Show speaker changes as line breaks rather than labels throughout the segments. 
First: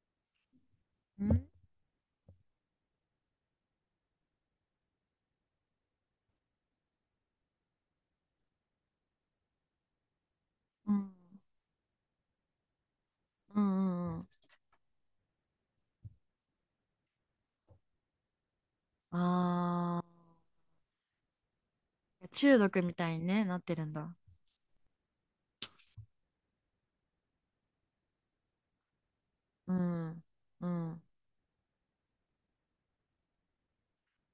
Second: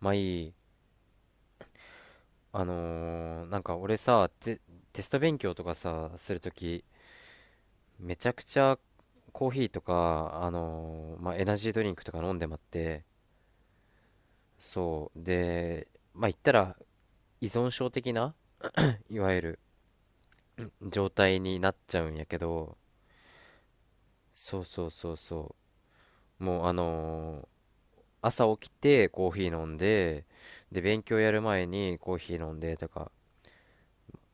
まあいい。
うん、
俺さ、テスト勉強とかさ、するとき、めちゃくちゃコーヒーとか、
うん、
まあエナジードリンクとか飲んでまって、
うん、うんうん。
そう。で、まあ言ったら依存症的な、いわゆる
あ
状態になっちゃうんや
あ、
け
中
ど、
毒みたいにね、なってるんだ。
そうそうそうそう。もう朝起きてコーヒー飲
う
ん
ん、
で、
う
で、
ん。
勉強やる前にコーヒー飲んでとか、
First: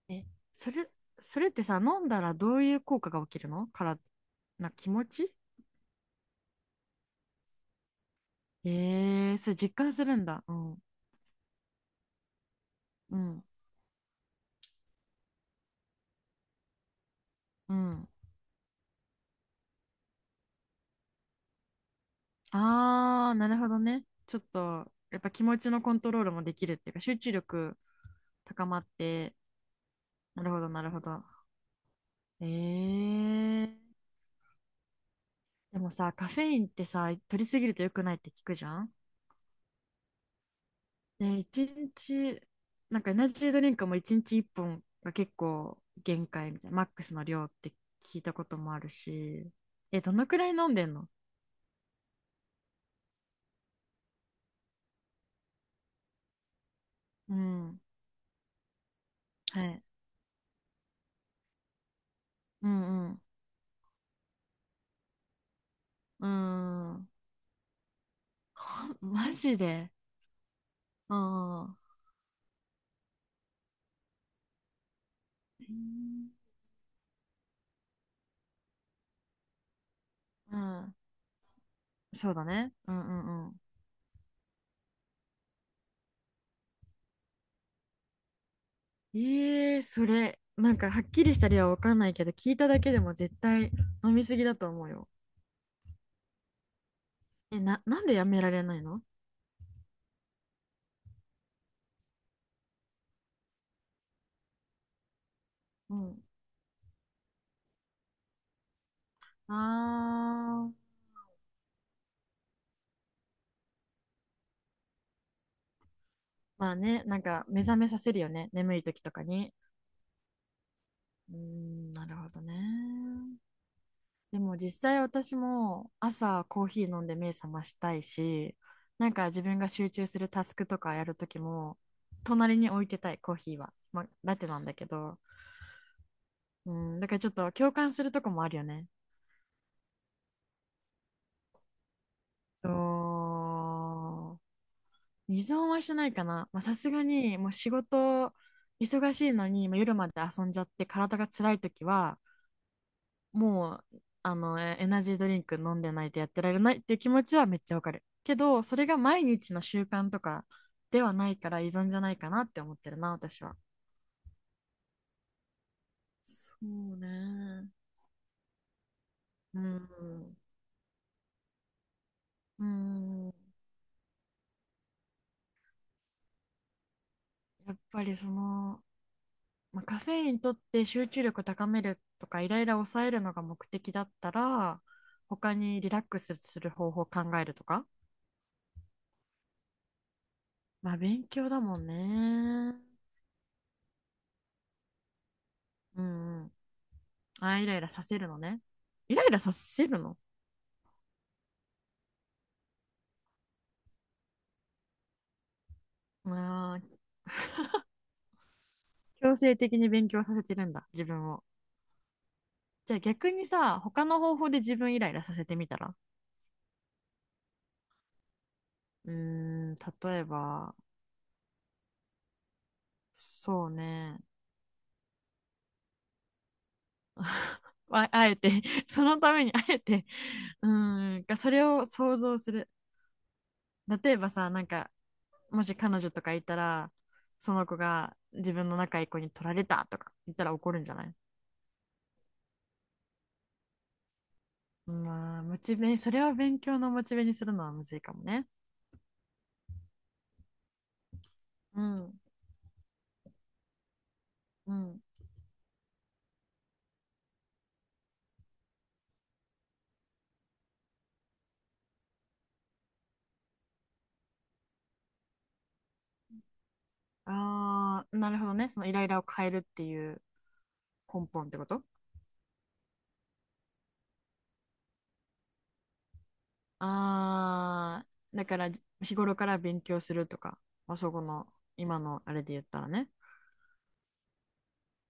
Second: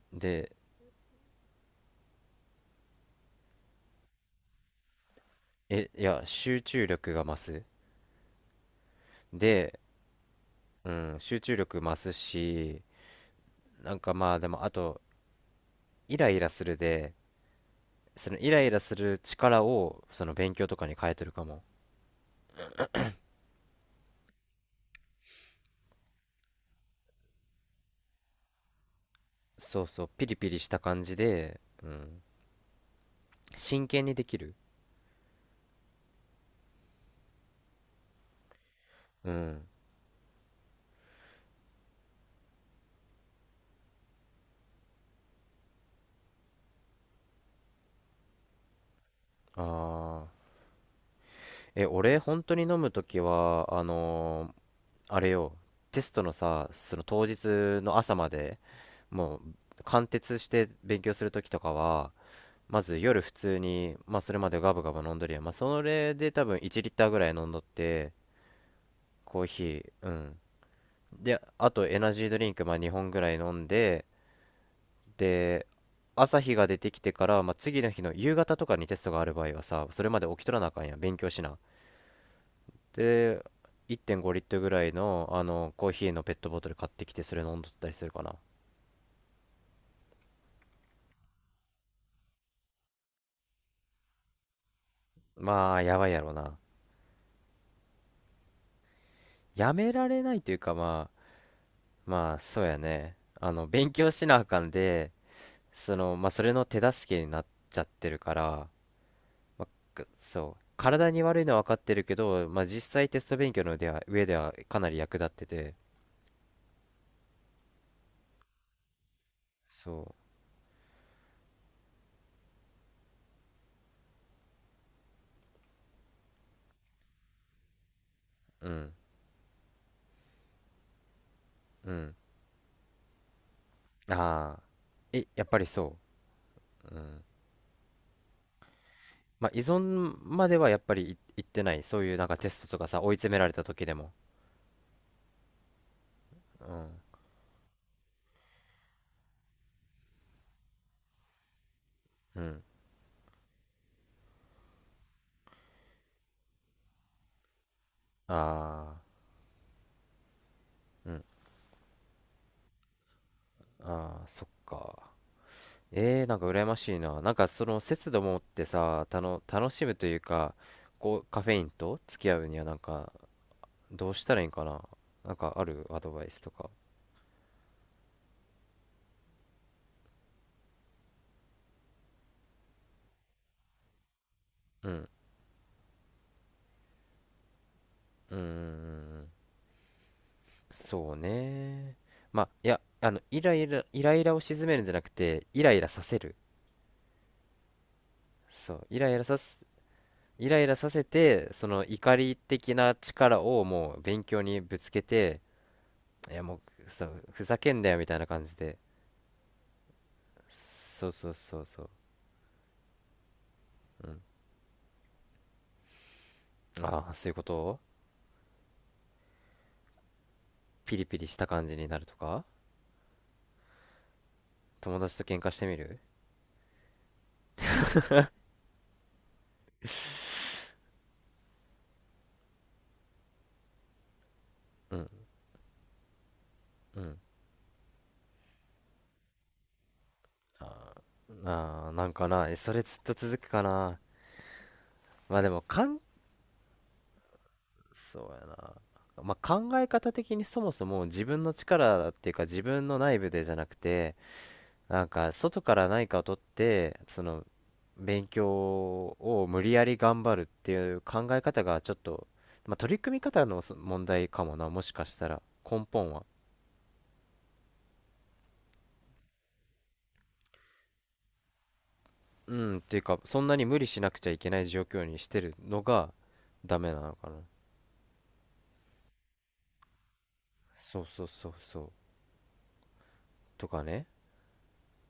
え、
で、
それ、それってさ、飲んだらどういう効果が起きるのから、な、気持ち
いや、集中力が増す。
ええー、それ
で、
実感するんだ。うん、
うん、集中力増すし、
うん、
なんかまあでもあと、イライラするで、
うん。
そのイライラする力をその勉強とかに変えてるかも。
ああ、なるほどね。ちょっと、やっぱ気持ちのコントロールもできるっていうか、集中力高まって、
そうそう、ピリ
な
ピ
る
リ
ほ
し
ど、
た
なるほ
感じ
ど。
で、うん、
ええー。
真剣にできる。
でもさ、カフェインってさ、取りすぎると良くないって聞くじゃん。
うん。
ね、一日、なんかエナジードリンクも一日一本が結構限界みたいな、マックスの量って聞いたこともあるし、え、どの
ああ。
くらい飲んでんの？
え、俺、本当に飲むときは、あれよ、テストのさ、その当
う
日
ん、
の朝まで、もう、
はい。
貫徹して勉強するときとかは、
う
まず
んうん。
夜普通に、まあ、それまでガブガブ飲んどりやん、まあ、それ
う
で多分1リッタ
ん。
ーぐらい飲んどって、
あマ
コー
ジ
ヒー。
で。
うん。
う
で
ん。
あ
う
とエナジードリンク、まあ、2本ぐらい飲んで、で
ん。
朝日が出てきてから、まあ、次の日の夕方とかにテストがある場合はさ、それまで起きと
う
らなあかん
ん。
やん、勉強しな。
そうだね。うんう
で
んうん。
1.5リットルぐらいの、あのコーヒーのペットボトル買ってきてそれ飲んどったりするかな。
ええそれ、なんかはっきりした理由はわかんないけど、聞いただけでも絶対飲みすぎだと思うよ。
まあやばいやろな。
え、な、なんでやめられないの？
やめられないというか、まあ、まあそうやね、あの勉強しなあかんで、
う
その、
ん。
まあ、それの手助けになっちゃってるから、
あ
そう、
ー、
体に悪いのは分かってるけど、まあ、実際テスト勉強のでは上ではかなり役立ってて、
まあね、なんか目覚めさせるよね、眠い時とかに。
そ
うーん、なるほどね。でも実際私も朝コーヒー飲んで目覚ましたいし、
う、うん、
なんか自分が集中するタスクとかやる時も、
うん、
隣に置いてたい、コーヒーは。まあ、ラテ
ああ、
なんだけど、
やっぱりそ
う
う、う
ん、だから
ん。
ちょっと共感するとこもあるよね。
まあ、依存まではやっぱりいってない、そういうなんかテストとかさ、追い詰められた時でも、
そう、依存はしてないかな。まあ
う
さ
ん、
すがにもう仕事忙しいのに、まあ夜まで遊んじゃって体が辛い時は、
うん、
もう、あの、エナジードリンク飲んでないとやってられないっていう気持ちはめっちゃわかる。けど、それが
ああ、
毎日の習慣とかで
う
は
ん、
ないから依存じゃないかなって思ってるな、私は。
ああ、そっか。えー、なんか
そ
羨まし
う
いな。なんかそ
ね。
の節度を持ってさ、
う
楽しむという
ん。
か、こう、カフェインと付き合うに
う
はなんか、
ん。
どうしたらいいんかな。なんかあるアドバイスとか。
やっぱりその、まあ、カフェインとって集中力高めるとかイライラ抑えるのが目的だったら、
うん。
他にリラックスする方法を考えるとか。
うーん。
まあ
そう
勉強だもん
ね。まあ、い
ね。
や、あの、イライラを鎮めるんじゃなくて、イライラさ
う
せる。
んうん。あ、イライラさせるのね。
そう。イラ
イ
イ
ラ
ラ
イ
さ
ラさ
す、
せるの？
イライラさせて、その怒り的な力をもう勉強にぶつけて、いやもう、
あ、
そう、ふざけんなよみたいな感じで。
強制的に勉強させてるんだ、自
そう
分
そう
を。
そうそう。
じゃあ逆にさ、他の方法で自分イライラさせてみたら？
ああ、そういうことを。
うーん、例えば、
ピリピリした感じになるとか、
そうね。
友達と喧嘩してみる。
あ、あえて、そのためにあえて、うーん、がそれを想像する。例えばさ、なんか、
うん。
もし彼女とかいたら、
うん。
その子が自分の仲いい子に取られたとか言ったら怒るんじゃない？
ああ、なんかな、えそれずっと続くかな。ま
ま
あ
あ、
で
モ
も、
チベ、それを勉強のモチベにするのはむずいかも
そうや
ね。
な。まあ考え方的にそもそも自分の
う
力っ
ん。
ていうか自分の内部でじゃなくて、
うん。
なんか外から何かを取って、その勉強を無理やり頑張るっていう考え方がちょっと、まあ取り組み方の問題かもな、もしかしたら根本は。
ああ、なるほどね。そのイライラを変えるっていう根本ってこと？
うん、っていうか、そんなに無理しなくちゃいけない状況にしてるのがダメなのかな。
ああ、だから、じ、日頃から勉強するとか、まあ、
そう
そこ
そう
の
そうそう。
今のあれで言ったらね。
とかね。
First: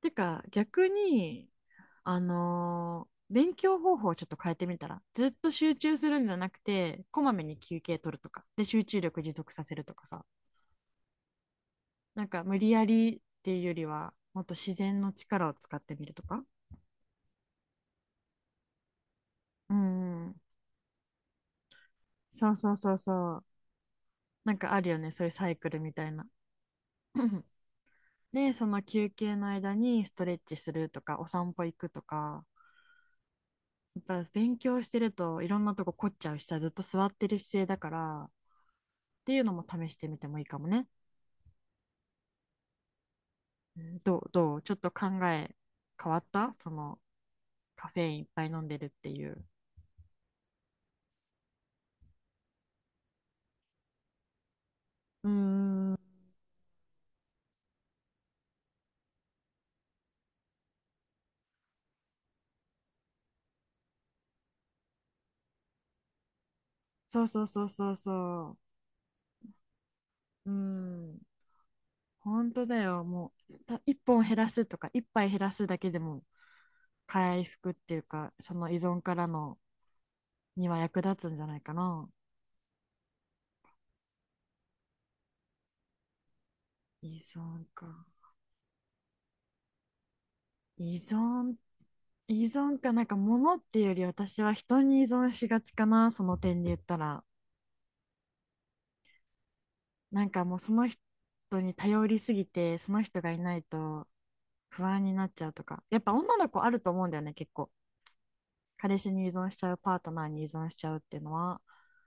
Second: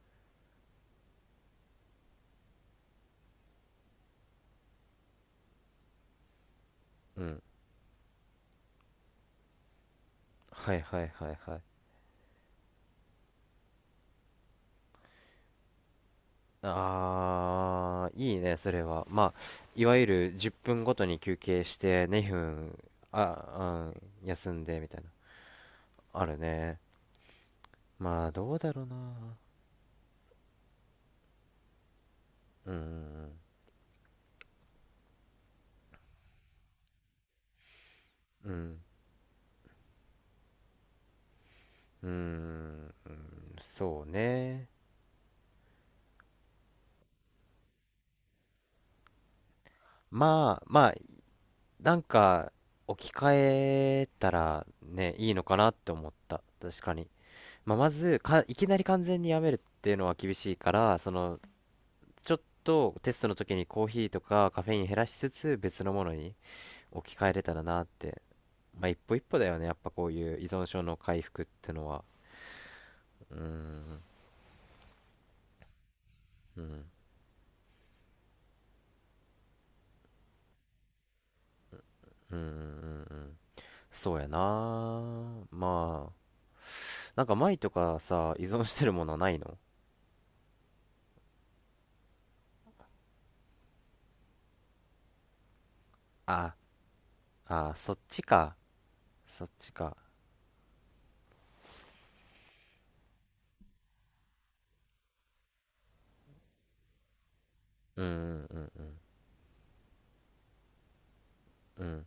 てか逆に、勉強方法をちょっと変えてみたら、ずっと集中するんじゃなくて、こ
う
ま
ん。
めに休憩取るとか、で集中力持続させるとかさ、
はいはいはいはい。
なんか無理やりっていうよりは、もっと自然の力を使ってみるとか。
あー、いいね、それは。まあ、
うん
いわゆ
う
る
ん、
10分ごとに休憩してね
そうそ
分、
うそうそう。
あ、うん、休
なん
ん
か
で
あ
み
る
た
よ
いな。
ね、そういうサイクルみたい
あ
な。
るね。まあ、ど
で、
う
そ
だろ
の
う
休
な。
憩の間にストレッチするとか、お散歩行くとか、
うん、
やっぱ勉強してるといろんなとこ凝っちゃうしさ、ずっと座ってる姿勢だから、っ
うん、
ていうのも試してみてもいいかもね。
うん、
うん、
そう
どう、どう
ね。
ちょっと考え変わった？そのカフェインいっぱい飲んでるっていう。
まあ、まあ、なんか、置き換えたらね、
う
い
ー
いのかなって
ん、
思った。確かに。まあ、まずか、いきなり完全にやめるっていうのは厳しいから、その、ちょっとテストの時にコーヒーとかカフェイン減らしつつ別のものに置き
そう
換えれ
そう
たら
そう
なっ
そう
て。
そ
まあ一歩一歩だよね。やっぱこういう依
う。うー
存症の
ん。
回復ってのは。
本当だよ。も
うー
う、た、一
ん、
本減らすとか、一杯減らすだけでも、
うん、
回復っていうか、その依存からの、には役立つんじゃないかな。
うん、うん、うん。そうやな。まあ、
依
なんか前
存
とか
か。
さ、依存してるものないの？
依存、依存か、なんか物っていうより私は人に依存しがちかな、その
あ、
点で言ったら。
あ、そっちか。そっちか。
なんかもうその人に頼りすぎて、その人がいないと不安になっちゃうとか。やっぱ女の子あると思うんだよね、結構。
うん、うん、うん、
彼氏に依存しちゃう、パートナーに依存しちゃうっていうのは。
うん。うん。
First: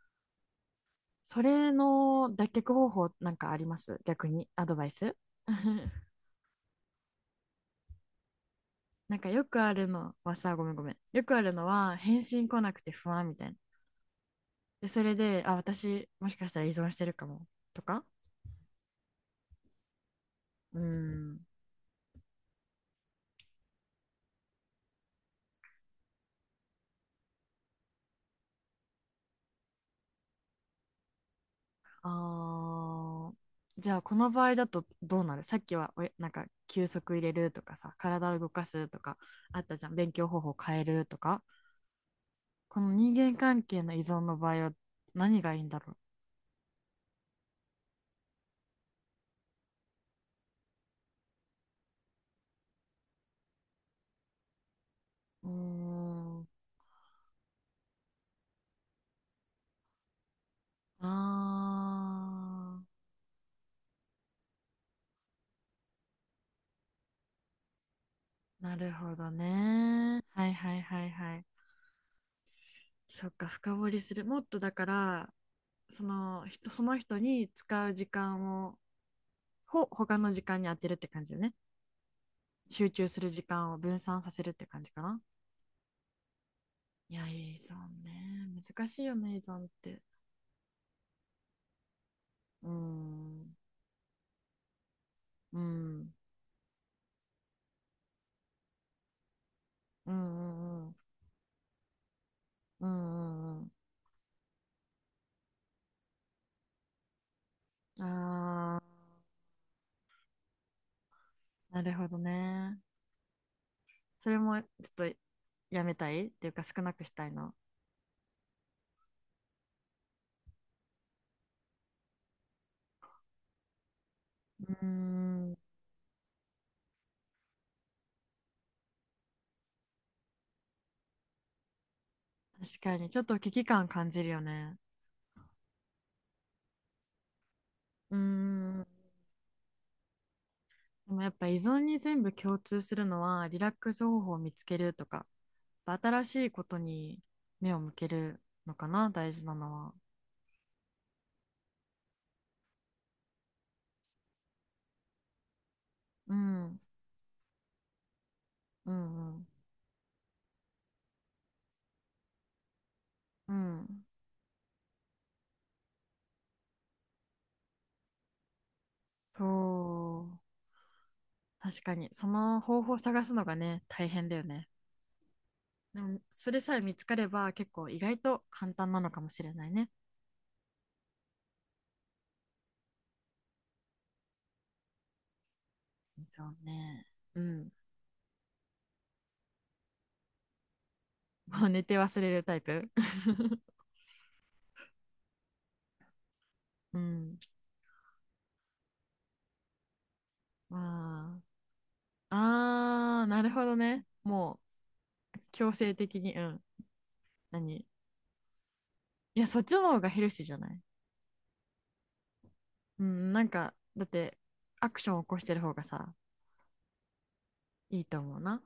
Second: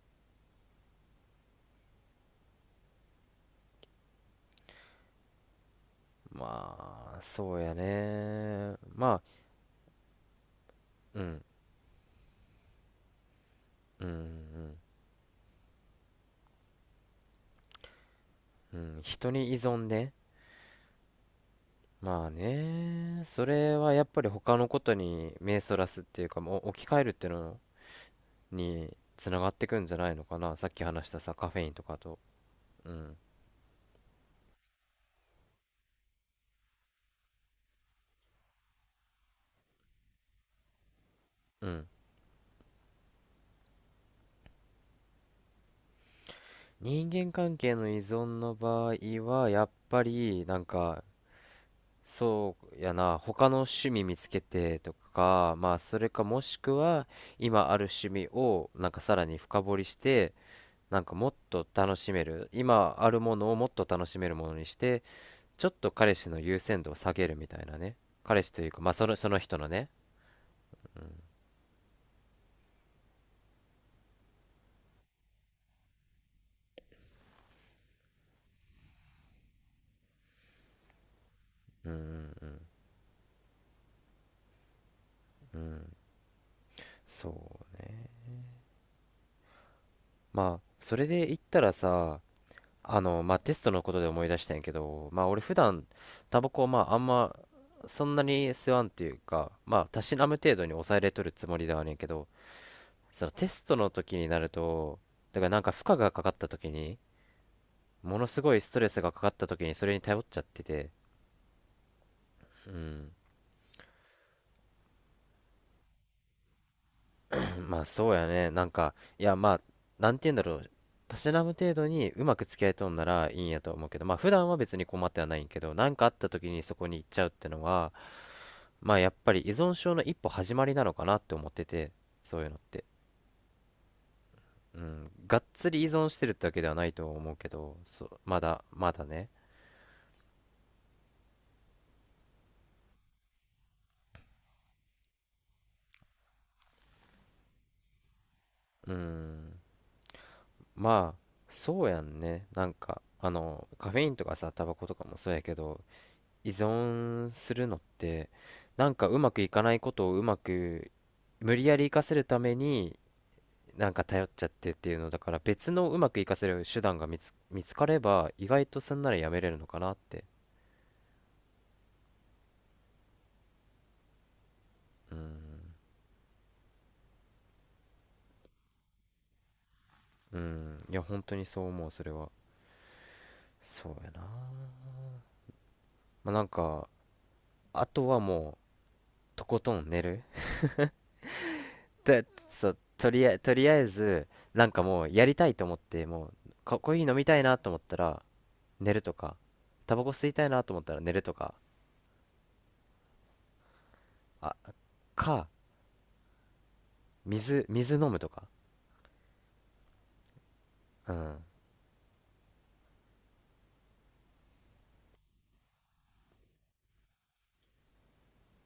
それの脱却方法なんかあります？逆にアドバイス。
まあ、そうやね。ま
なん
あ、
かよくあるのはさ、ごめんごめん。
う
よくあ
ん、
るのは返信来なくて不安みたいな。
うん、
で、それで、あ、私もしかしたら依存してるかもとか。
うん、うん。人に依存ね。
うーん。
まあね、それはやっぱり他のことに目そらすっていうか、もう置き換えるっていうのにつながってくんじゃないのかな。さっき話したさ、カフェインとかと。うん。
あー、じゃあこの場合だとどうなる？さっきはおやなんか休息入れるとかさ、体を動かすとかあったじゃん。勉強方法変えるとか。
うん。
この人間関係の依存の場合は何がいいんだろ
人間関係の依存の場合は、やっぱりなんか、そうやな、他の趣味見つけてと
う。うー
か、まあそれかも
ん、
しくは今ある趣味をなんかさらに深掘りして、なんかもっと楽しめる、
あ
今あるものをもっと楽しめるものにして、ちょっと彼氏の優先度を下げるみたいなね。彼氏と
ー、
いう
な
かま
る
あそ
ほ
の、そ
ど
の人のね。
ね。はいはいはいはい。そっか、深掘りする。もっとだから、その人、その人に使う時間を、ほ、他の時間に当てるって感じよね。
うんうんうん。
集中する時間を分散させるって感じかな。い
そ
や、依存
うね。
ね。難しいよね、依存って。
まあそれで言ったらさ、
うー
まあテ
ん。
ストのことで思い出したんやけど、まあ俺普
う
段
ん。
タバコをまああんまそんなに吸わんっていうか、まあた
う
し
ん
なむ程
う
度に
んうん。
抑えれとるつもりではあるんやけど、
う
そのテ
んう
ス
ん
トの時になると、だからなんか負荷がかかった時に、
うん。
ものすごいス
あ
ト
あ、
レスがかかった時にそれに頼っちゃってて、
なるほど
う
ね。
ん、
それもちょっとやめたいっていうか少なくしたいの？
まあそうやね。なんか、いやまあ、なんて言うんだろう。たしなむ程度にうまく付き合いとんならいいんやと思うけど、まあ普段は別に
う
困ってはないん
ん、
けど、なんかあった時にそこに行っちゃうってのは、まあやっぱり依存症の一歩始まりなのかなって思ってて、そういうのっ
確
て。
かに、ちょっと危機感感じるよね。
うん、がっつり依存してるってわけではないと思うけど、そう、
うん、
まだね。
でもやっぱ依存に全部共通するのは、リラックス方法を見つけるとか、やっぱ新しいことに目を向けるのか
う
な、大事な
ん、
のは。
まあ、そうやんね。なんか、あの、カフェインとかさ、タバコとかもそうやけど、
う
依
ん、
存するのってな
う
ん
ん、
かうま
う
く
ん、
いかないことをうまく無理やり生かせるために
う
なんか
ん。
頼っちゃってっていうのだから、別のうまく生かせる手段が見つかれば意外とすんならやめれるのかなって。
そう、確かに、その方法を探すのがね、大変だよね。
うん、
でも、それさえ見つかれば、結構意外と簡単なのかもしれないね。
うん、いや本当にそう思う、それは。そうやな。まあな
そ
ん
う
か、
ね。うん。
あとはもうとことん寝る。
もう寝て忘
で、
れるタイ
そう、
プ。
とりあえず、なんかもうやりたいと思ってもうかコー
う
ヒー飲みた
ん。
いなと思ったら寝るとか、タバコ吸いたいなと思ったら寝ると
ま
か、
あ。あー、なるほどね。
あ
もう
か、
強制的に、うん。何？
水飲むとか。
いや、そっちの方がヘルシーじゃない？
うん
うん、なんか、だって、アクション起こしてる方がさ、いいと思うな。